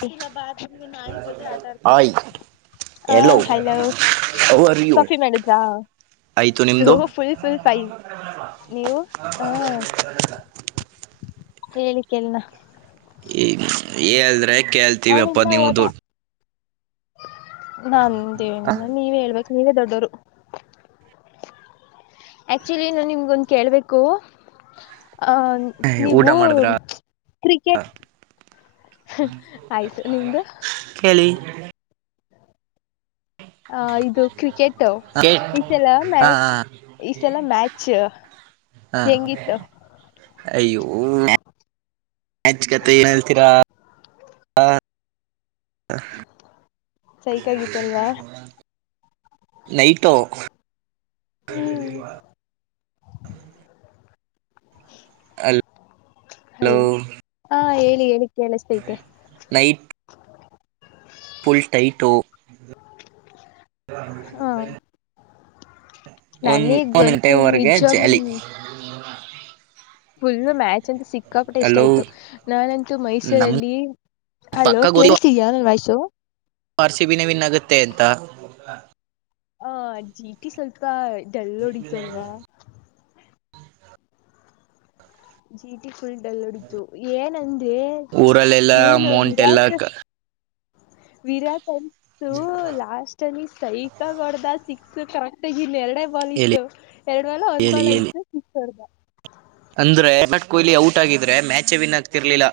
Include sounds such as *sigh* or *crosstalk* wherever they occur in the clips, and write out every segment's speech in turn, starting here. *unintelligible* ಜೊತೆ ಆಟಡ್ತವ್ನೆ ಆಯ್ ಹ ಎಲ್ಲೋ ಹಲೋ ಅವರ್ ಯು ಕಾಫಿ ಮಾಡುದ್ರಾ. ಆಯ್ತು ನಿಮ್ದು ಫುಲ್ ಫುಲ್ ಫೈನ್ ನೀವು ಹ ಹೇಳಿ ಕೇಳನ ಹೇಳಲ್ದ್ರೆ ಕೇಳ್ತೀವಪ್ಪ ಅವನಿಲ್ಲ ನೀವು ದೊಡ್ಡ ನಾಂದೇನಿಲ್ಲ ನೀವೇ ಹೇಳ್ಬೇಕು ನೀವೇ ದೊಡ್ಡೋರು. ಆಕ್ಚುಲಿ ನ ನಿಮ್ಗೊಂದ ಕೇಳ್ಬೇಕು. ಆ ದುಡ್ಡು ನೀವು ಊಟ ಮಾಡಿದ್ರ ಕ್ರಿಕೆಟ್ ಆಯ್ತು ನಿಮ್ದು ಕೇಳಿ ಹ ಇದು ಕ್ರಿಕೆಟ್ ಕೇಟ್ ಈಸಲ ಹಾ ಮ್ಯಾಚ್ ಈ ಸಲ ಮ್ಯಾಚ್ ಹಾ ಹೆಂಗಿತ್ತು. ಅಯ್ಯೋ ಮ್ಯಾಚ್ ಕತೆ ಏನ್ ಹೇಳ್ತೀರಾ. ಸೈಕಾಗಿತ್ತಲ್ವಾ *inaudible* ನೈಟು ಹ್ಮ್ *inaudible* ಅ ಹಲೋ ಹಾ ಹೇಳಿ ಹೇಳಕ್ಕೆ ಅ ಸೈತೆ ಫುಲ್ಟೈಟೋ ಹ ಒನ್ ಒಂದ ನನಗಂತೂ ಟೈಮ್ವರೆಗೆ ಜಾಲಿ ನಿಜವಾಗ್ಲೂ ುಲ್ ಮ್ಯಾಚ್ ಅಂತ ಸಿ ಕಾಪಟ್ಟೆ ಇಷ್ಟ ಹಲೋ ಆಯ್ತು ನಾನಂತೂ ನಮ್ ಮೈಸೂರಲ್ಲಿ ಅಲೋ ಪಕ್ಕ ಗೊತ್ತು ಕೇಳಳ್ತಿದಯ ನನ್ ವಯ್ಸು ಆರ್ ರ್ಸಿಬಿನವಿನ್ಗುತ್ತೆ ಅಂತ ಹ ಜೀಟಿ ಸ್ವಲ್ಪ ಡೆಲ್ಲ ಹೊಡಿತು ಅಲ್ವಾ ಜೀಟಿ ಫುಲ್ ದಲ್ವದಿತು ಏನಂದ ಊರಲ್ಲೆಲ್ಲ ವು ನ ಅಮೌಂಟ್ ಎಲ್ಲ ವಿರಾಟ್ ವಿರಾಟ್ ಅಂತು ಲಾಸ್ಟ್ನಿ ಸೈಕ ಹೊಡದ ಸಿಕ್ಕ ಕರೆಕ್ಟಗ ಇಲ್ಲಿ ಎರಡೇ ಬಾಲ್ ಹೇಳಿ ಇತ್ತು ಎರಡ್ ವಾಲ ಒಂದ್ ಹೇಳಿ ಬಾಲ್ ಹೇಳಿ ಇಐತ್ತು ಸಿಡ್ದ ಅಂದ್ರೆ ವಿರಾಟ್ ಕೊಹ್ಲಿ ಔಟ್ ಆಗಿದ್ರೆ ಮ್ಯಾಚೇ ವಿನ್ ಆಗ್ತಿರ್ಲಿಲ್ಲ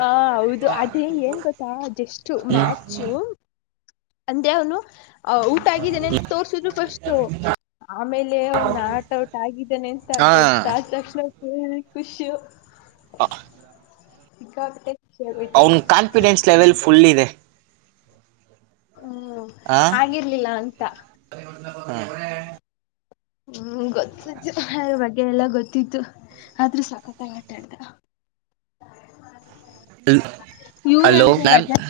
ಹ ಹೌದು ಅದ್ರೆ ಏನ್ ಗೊತ್ತಾ ಜಸ್ು ಮ್ಯಾಸು ಅಂದೆ ಅವನು ಅ ಓಟ್ಗಿದ್ದಾನೆ ಅಂತ ತೋರ್ಸಿದ್ರು ಫಸ್ು ಆಮೇಲೆ ಅವನ್ ನಟ್ ಔಟ್ ಆಗಿದ್ದಾನೆ ಅಂತ ಹಾ ಗೊತ್ತಾದ ತಕ್ಷಣ ು ಖುಷು ಇಗ ಅವನ ಕಾನ್ಫಿಡೆನ್ಸ್ ಲೆವೆಲ್ ಫುಲ್ ಇದೆ ಹ್ಮ್ ಹಾಗಾಗಿರ್ಲಿಲ್ಲ ಅಂತ ರ ಹ್ಮ್ ಗೊತ್ತತ್ತು ಬಗ್ಗೆ ಎಲ್ಲ ಗೊತ್ತಿತ್ತು ಆದ್ರೂ ಸಖತ್ಾಗಿ ಆಟಾಡ್ದ ಹಲೋ ಇವರಂತ ನಾನ್ ರಜಾ